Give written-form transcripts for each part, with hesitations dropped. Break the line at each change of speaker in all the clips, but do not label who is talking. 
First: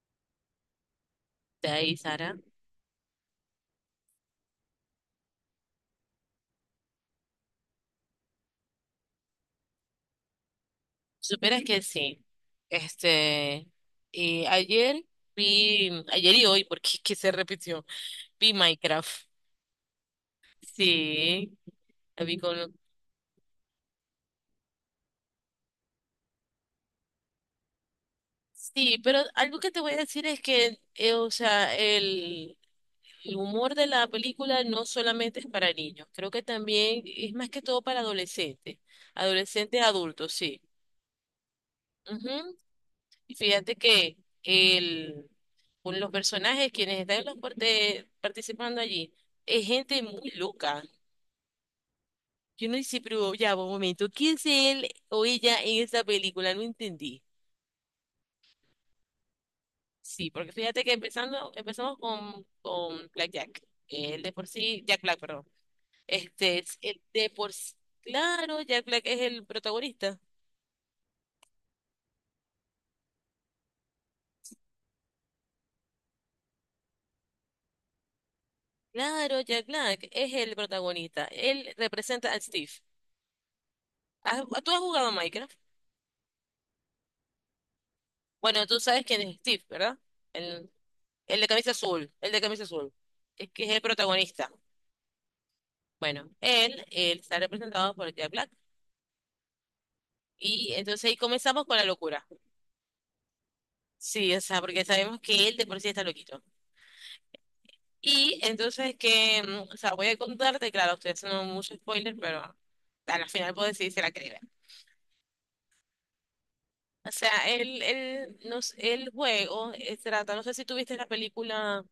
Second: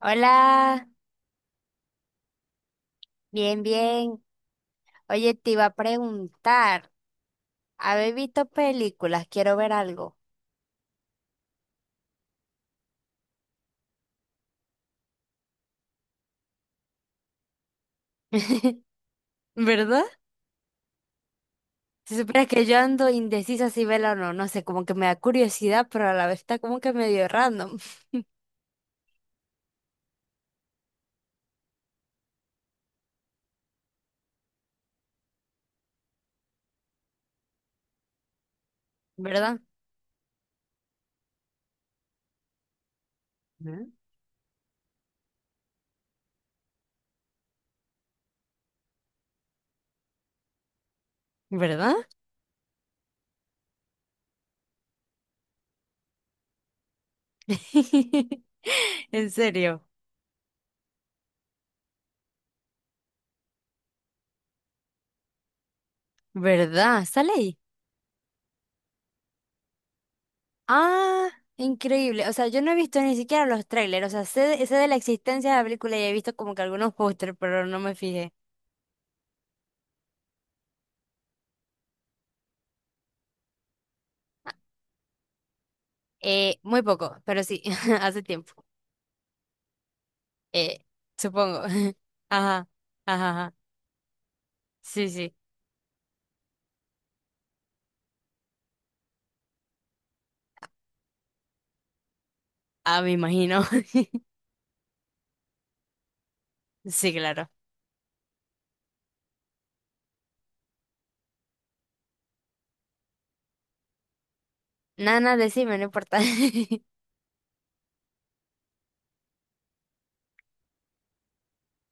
Hola,
De ahí, Sara.
bien, bien. Oye, te iba a preguntar, ¿habéis visto películas? Quiero ver algo.
Si supieras que sí. Este, ayer vi, ayer y hoy, porque es que se repitió, vi Minecraft.
¿Verdad?
Sí,
Si
la vi
supieras que
con...
yo ando indecisa si verla o no, no sé, como que me da curiosidad, pero a la vez está como que medio random,
Sí, pero algo que te voy a decir es que, o sea, el humor de la película no solamente es para niños, creo que también es más que todo para adolescentes,
¿verdad?
adolescentes adultos, sí. Y fíjate
¿Mm?
que el, con los personajes quienes están en los participando allí es gente muy loca.
¿Verdad?
Yo no hice, pero ya, va, un momento, ¿quién es él o ella en esta película? No entendí.
En serio,
Sí, porque fíjate que empezando, empezamos con Black Jack. El de por sí, Jack Black, perdón. Este es el
¿verdad?
de
¿Sale
por
ahí?
sí. Claro, Jack Black es el protagonista.
Ah, increíble. O sea, yo no he visto ni siquiera los trailers, o sea, sé de la existencia de la película y he visto como que algunos pósters, pero no me fijé.
Claro, Jack Black es el protagonista. Él representa a Steve. ¿Tú has jugado Minecraft?
Muy poco, pero sí, hace tiempo.
Bueno, tú sabes quién es Steve, ¿verdad? El,
Eh,
el de
Supongo.
camisa azul, el de camisa
Ajá,
azul,
ajá,
es
ajá.
que es el protagonista.
Sí, sí.
Bueno, él está representado por Jack Black. Y entonces ahí comenzamos con la locura.
Ah, me imagino.
Sí, o sea, porque sabemos que él de por sí está loquito.
Sí, claro.
Y entonces que, o sea, voy a contarte, claro, estoy haciendo mucho spoiler, pero a la final puedo decir si la creí.
Nana decime, no importa.
O sea, el juego trata, no sé si tuviste la película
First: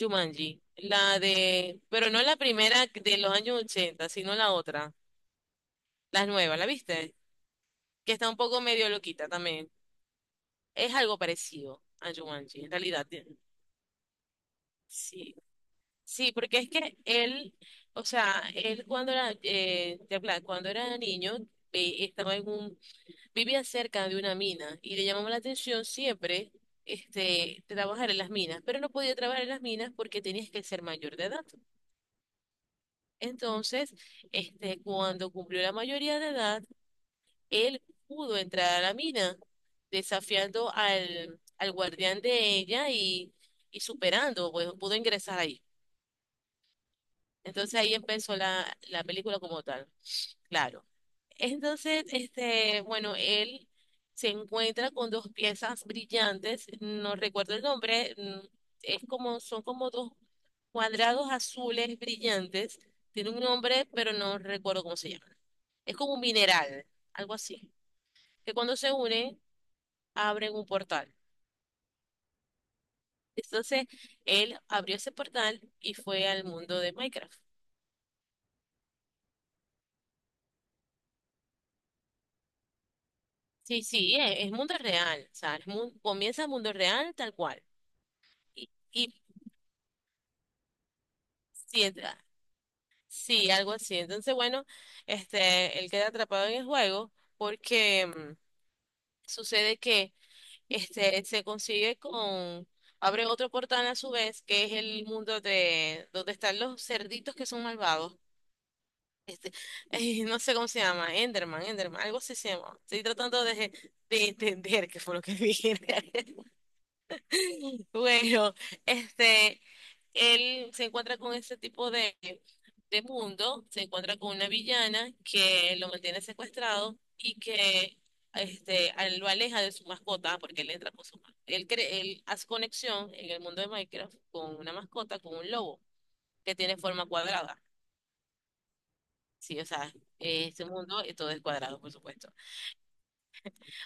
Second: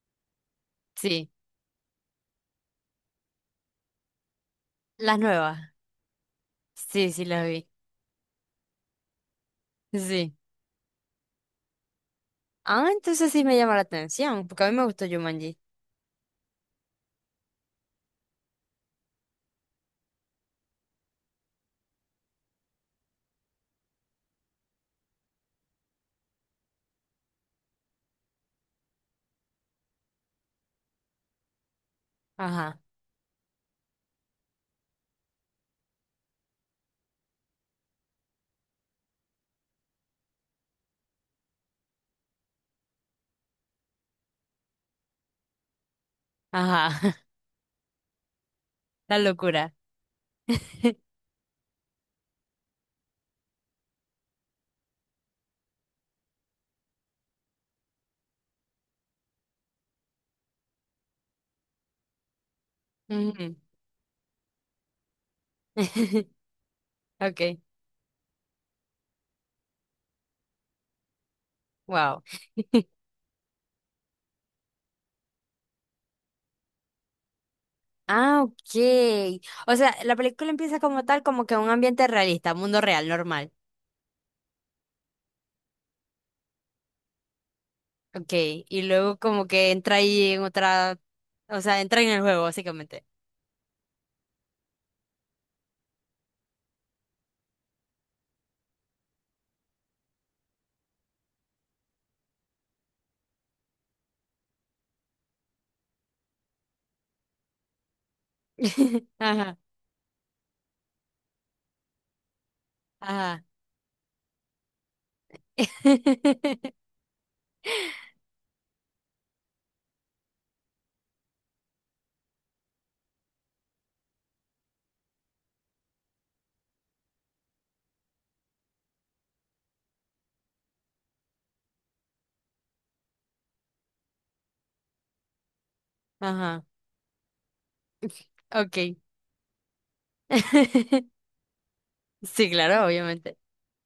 Jumanji, la
Sí,
de, pero no la primera de los años 80 sino la otra,
las nuevas.
la nueva, ¿la
Sí,
viste?
sí, las vi.
Que está un poco medio loquita también.
Sí.
Es algo parecido a Jumanji, en
Ah,
realidad.
entonces sí me llama la atención, porque a mí me gustó
Sí,
Jumanji.
sí, porque es que él, o sea, él cuando era, cuando era niño, estaba en un vivía cerca de una mina y le llamaba la atención siempre este, trabajar en las minas, pero no podía trabajar en las minas porque tenías que ser mayor de edad.
Ajá,
Entonces, este, cuando cumplió la mayoría de edad, él pudo entrar a la mina, desafiando al guardián de ella y superando, pues pudo ingresar ahí.
ajá.
Entonces ahí empezó la
La
película como
locura.
tal. Claro. Entonces, este, bueno, él se encuentra con dos piezas brillantes, no recuerdo el nombre, es como, son como dos cuadrados azules brillantes, tiene un
Ujú.
nombre, pero no recuerdo cómo se llama. Es como un mineral, algo
Okay,
así, que cuando se unen, abren un portal.
wow.
Entonces, él abrió ese portal y fue al mundo de Minecraft.
Ah, ok. O sea, la película empieza como tal, como que un ambiente realista, mundo real, normal.
Sí, sí, es mundo real, o sea, comienza el mundo real tal cual.
Ok,
Y,
y
y
luego como que entra ahí en otra, o sea,
sí.
entra en el juego, básicamente.
Sí, algo así. Entonces, bueno, este, él queda atrapado en el juego porque sucede que este se consigue con, abre otro portal a su vez, que es el mundo de donde están los cerditos que son malvados. Este,
Ajá,
no sé cómo se llama, Enderman, Enderman, algo así se llama. Estoy
ajá.
tratando de entender qué fue lo que dije. Bueno, este, él se encuentra con este tipo de mundo, se encuentra con una villana que lo mantiene secuestrado y que este, a él lo aleja de su mascota, porque él entra con su él hace conexión en el mundo de Minecraft con una mascota, con un lobo, que
Ajá,
tiene forma cuadrada.
ok.
Sí, o sea, este mundo todo es cuadrado, por supuesto.
Sí, claro, obviamente.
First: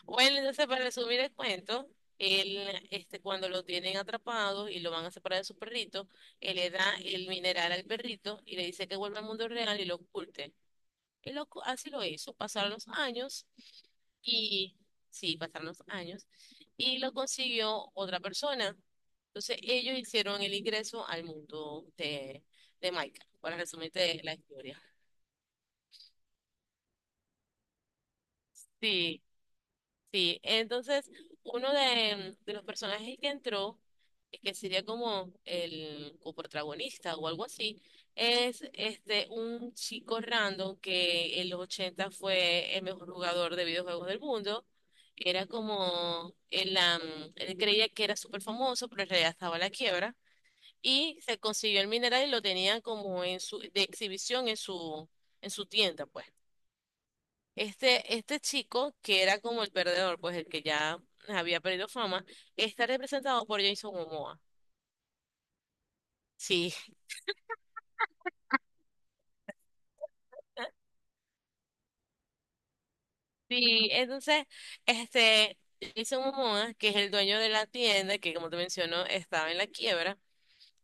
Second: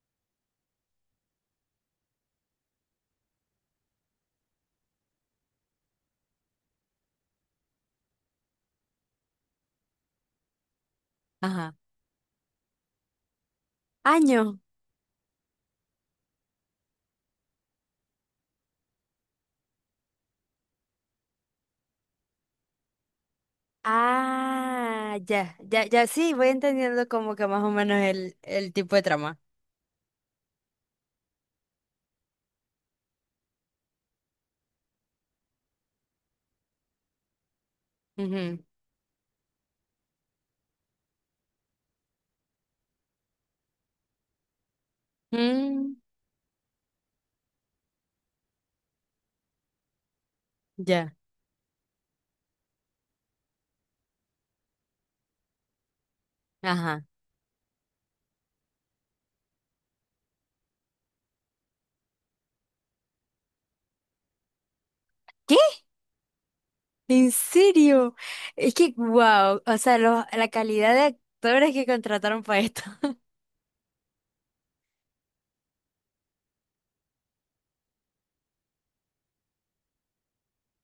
Bueno, entonces para resumir el cuento, él, este, cuando lo tienen atrapado y lo van a separar de su perrito, él le da el mineral al perrito y le dice que vuelva al mundo real y lo oculte.
Ajá.
Así lo hizo, pasaron los años
Año.
y, sí, pasaron los años y lo consiguió otra persona. Entonces ellos hicieron el ingreso al mundo de Micah, para resumirte la historia.
Ah, ya, ya, ya, sí, voy entendiendo como que más o menos el tipo de
sí.
trama.
Sí, entonces uno de los personajes que entró, que sería como el coprotagonista o algo así,
Ujú.
es este un chico random que en los 80 fue el mejor jugador de videojuegos del mundo. Era
Mm,
como, él creía que era súper famoso, pero en realidad estaba a la quiebra.
ya,
Y se consiguió el mineral y lo tenía como en su, de exhibición en su tienda, pues.
ajá.
Este chico, que era como el perdedor, pues el que ya había perdido fama, está representado por Jason Momoa.
¿Qué?
Sí.
¿En serio? Es que, wow, o sea, lo- la calidad de actores que contrataron para esto.
Sí, entonces, este, Jason Momoa, que es el dueño de la tienda, que como te menciono, estaba en la quiebra,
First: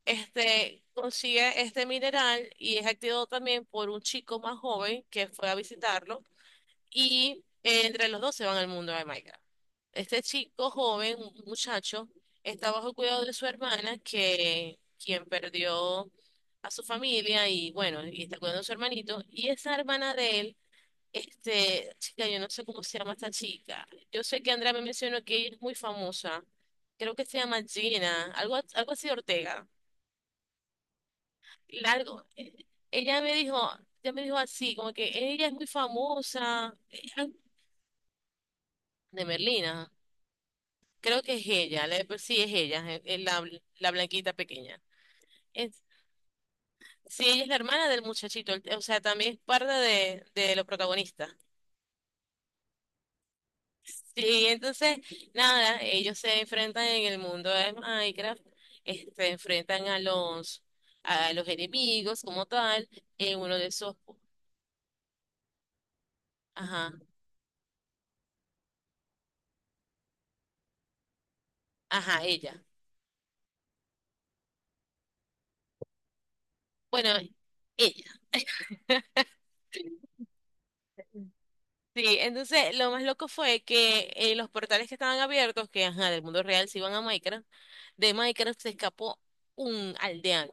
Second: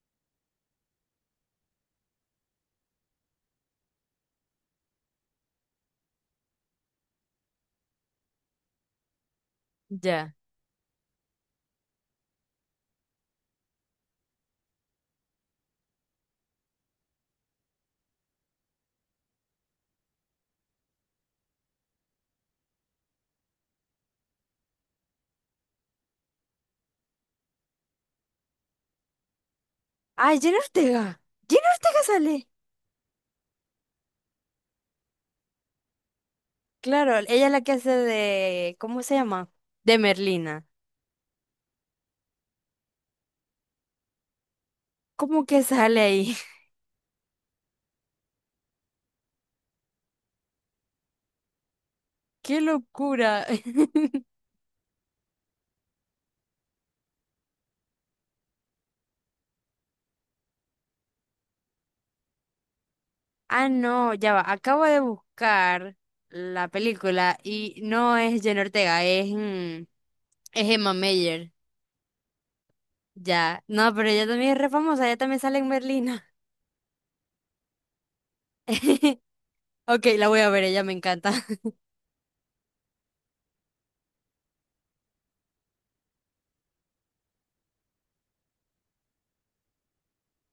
este, consigue este mineral y es activado también por un chico más joven que fue a visitarlo. Y entre los dos se van al mundo de Minecraft. Este
Ya.
chico joven, un muchacho, está bajo cuidado de su hermana, que quien perdió a su familia y bueno, y está cuidando a su hermanito. Y esa hermana de él, este, chica, yo no sé cómo se llama esta chica. Yo sé que Andrea me mencionó que ella es muy famosa. Creo que se llama Gina, algo así Ortega.
Ah, Jenna Ortega. Jenna Ortega
Largo.
sale.
Ella me dijo, ella me dijo así, como que ella es muy famosa,
Claro,
ella-
ella es la que hace de, ¿cómo se
de
llama?
Merlina.
De Merlina.
Creo que es ella, sí es ella, es la, la blanquita pequeña.
¿Cómo que
Es,
sale ahí?
sí, ella es la hermana del muchachito, el- o sea, también es parte de los protagonistas.
¡Qué locura!
Sí, entonces, nada, ellos se enfrentan en el mundo de Minecraft, se enfrentan a a los enemigos como tal, en uno de
Ah,
esos,
no, ya va. Acabo de buscar la
ajá,
película y no es Jenna Ortega, es, mm, es Emma Mayer.
ajá, ella.
Ya. No, pero ella también es re famosa, ella también sale en Merlina.
Bueno, ella.
Ok, la voy a ver, ella me encanta.
Sí, entonces lo más loco fue que los portales que estaban abiertos, que ajá, del mundo real se iban a Minecraft, de Minecraft se escapó un aldeano.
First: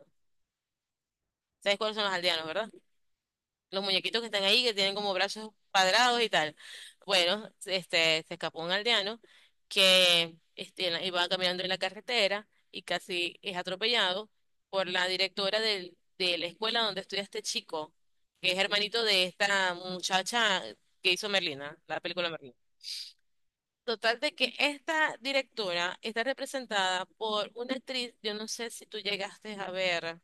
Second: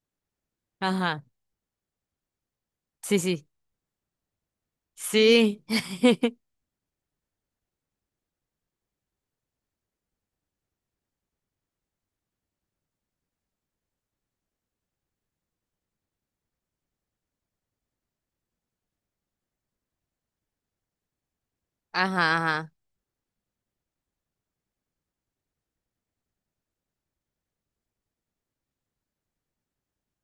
Ajá.
¿Sabes cuáles son los aldeanos, verdad?
Sí, sí.
Los muñequitos que están ahí, que tienen como brazos
Sí.
cuadrados y tal. Bueno, este, se escapó un aldeano que este, iba caminando en la carretera y casi es atropellado por la directora de la escuela donde estudia este chico, que es hermanito de esta muchacha que hizo Merlina, la película
Ajá,
Merlina.
ajá.
Total de que esta directora está representada por una actriz, yo no sé si tú llegaste a ver,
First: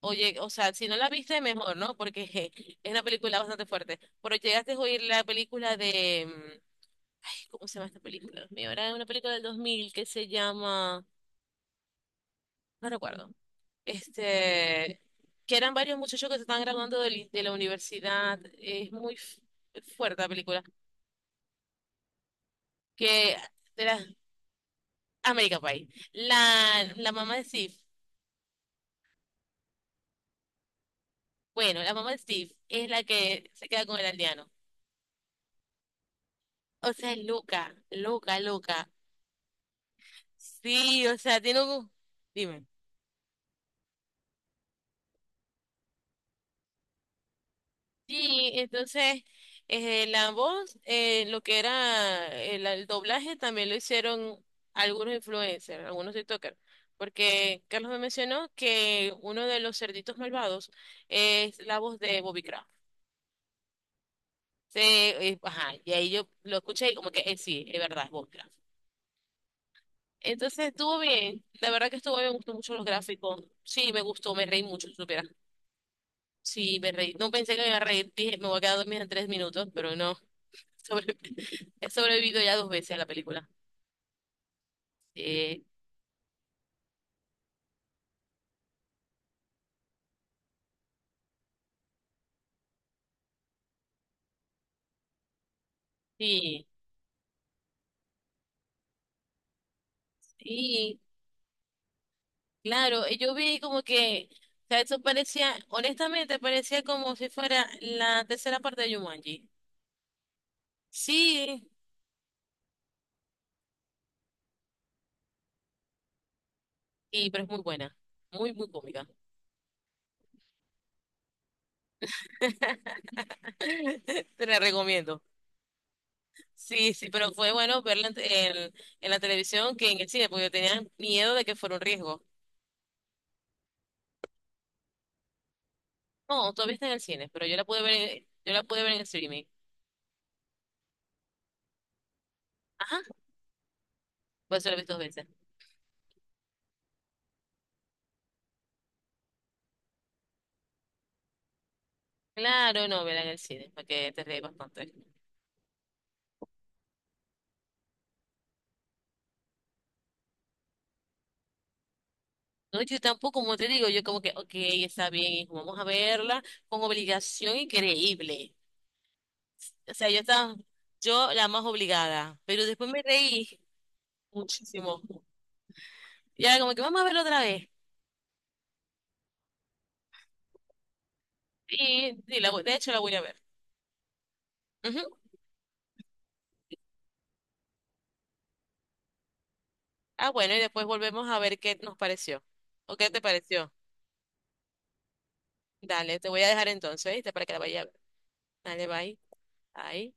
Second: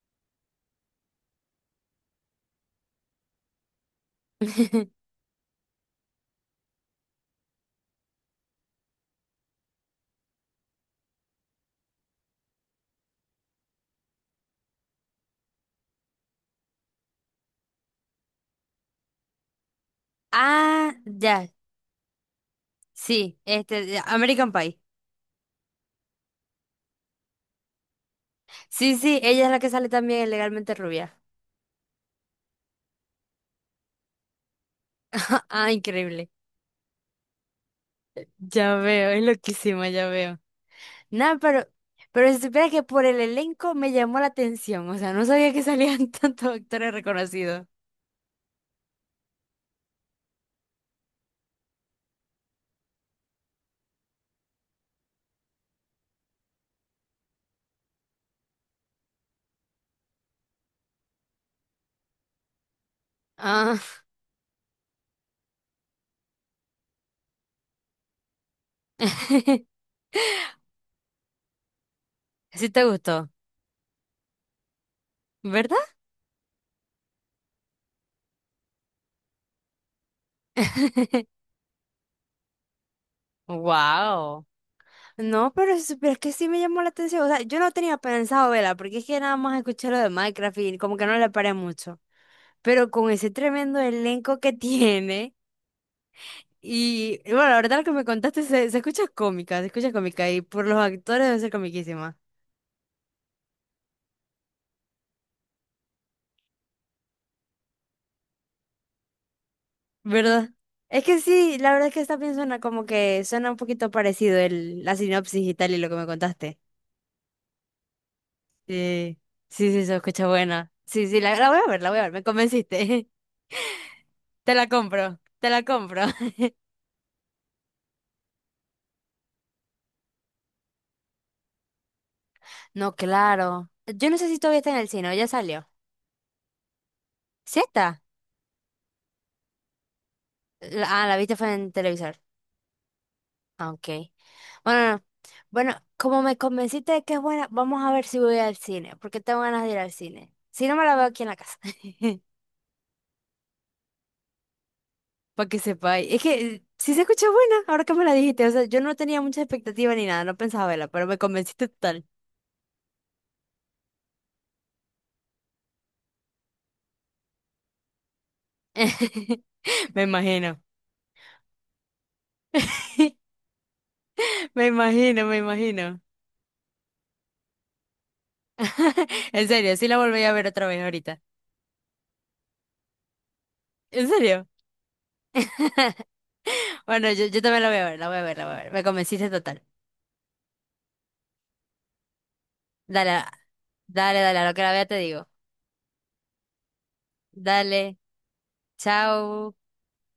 o sea, si no la viste mejor, ¿no? Porque je, es una película bastante fuerte, pero llegaste a oír la película de, ay, ¿cómo se llama esta película? Dios mío, era una película del 2000 que se llama, no recuerdo, este, que eran varios muchachos que se estaban graduando de la universidad, es fuerte la película,
Ah, ya.
que
Sí,
era
este, American Pie.
American Pie. La mamá de Steve.
Sí, sí, ella es la que sale también en Legalmente Rubia.
Bueno, la mamá de Steve es la que se queda con el aldeano.
Ah, increíble.
O sea, es loca, loca,
Ya
loca.
veo, es loquísima, ya veo.
Sí, o
Nada,
sea, tiene un...
pero si
Dime.
supieras que por el elenco me llamó la atención, o sea, no sabía que salían tantos actores reconocidos.
Sí, entonces, la voz, lo que era el doblaje, también lo hicieron algunos influencers, algunos TikTokers. Porque Carlos me mencionó que uno de los cerditos malvados es la voz de Bobby Craft.
Ah,
Sí, ajá, y ahí yo lo escuché y como que sí, es verdad, es Bobby Craft. Entonces estuvo bien, la verdad que estuvo bien, me gustó
sí
mucho
te
los
gustó,
gráficos. Sí, me gustó, me reí mucho, si supiera.
¿verdad?
Sí, me reí. No pensé que me iba a reír, dije, me voy a quedar dormida en tres minutos, pero no. Sobre- he sobrevivido ya dos veces a la película.
Wow. No,
Sí,
pero si supieras que sí me llamó la atención, o sea, yo no tenía pensado verla, porque es que nada más escuché lo de Minecraft y como que no le paré mucho. Pero con ese tremendo elenco que tiene.
sí,
Y bueno, la verdad lo que me contaste se, se escucha cómica y por los
sí,
actores debe ser comiquísima,
claro. Y yo vi como que, o sea, eso parecía, honestamente, parecía como si fuera la tercera parte de Jumanji.
¿verdad? Es que sí,
Sí,
la verdad es que esta bien suena como que suena un poquito parecido el, la sinopsis y tal y lo que me contaste.
y, pero es muy buena, muy, muy cómica.
Sí, sí, sí, se escucha buena. Sí, sí, la voy a ver, la voy a ver, me convenciste.
Te
Te
la
la compro,
recomiendo.
te la compro.
Sí, sí, pero fue bueno verla en, en- en la televisión que en el cine, porque yo tenía miedo de que fuera un riesgo.
No, claro. Yo no sé si todavía está en el cine, ¿o ya salió?
No, todavía está en el cine, pero yo
¿Sí
la pude
está?
ver, yo la pude ver en el streaming.
La- Ah, la viste fue en televisor.
Ajá,
Ah, ok.
por eso la he
Bueno,
visto dos
no.
veces.
Bueno, como me convenciste de que es buena, vamos a ver si voy al cine, porque tengo ganas de ir al cine. Si no, me la veo aquí en la casa.
Claro, no, verla en el cine, para que te ríes bastante.
Para que sepáis. Es que sí se escucha buena, ahora que me la dijiste. O sea, yo no tenía mucha expectativa ni nada, no pensaba verla, pero me convenciste total.
No, yo tampoco, como te digo, yo como que, ok, está bien, hijo, vamos a verla con obligación increíble. O
Me
sea, yo estaba,
imagino.
yo la más obligada, pero después me reí
Me
muchísimo.
imagino, me imagino.
Y ahora como que vamos a verla otra vez.
En serio, sí la volví a ver otra vez ahorita.
De hecho la voy a ver.
¿En serio?
Ujú.
Bueno, yo también la voy a ver, la voy a ver, la voy a ver. Me convenciste total.
Ah, bueno, y después volvemos a ver qué nos pareció. ¿O qué te
Dale,
pareció?
dale, dale, a lo que la vea te digo.
Dale, te voy a dejar entonces, ¿viste? Para que la vayas a ver.
Dale.
Dale, bye.
Chao.
Bye.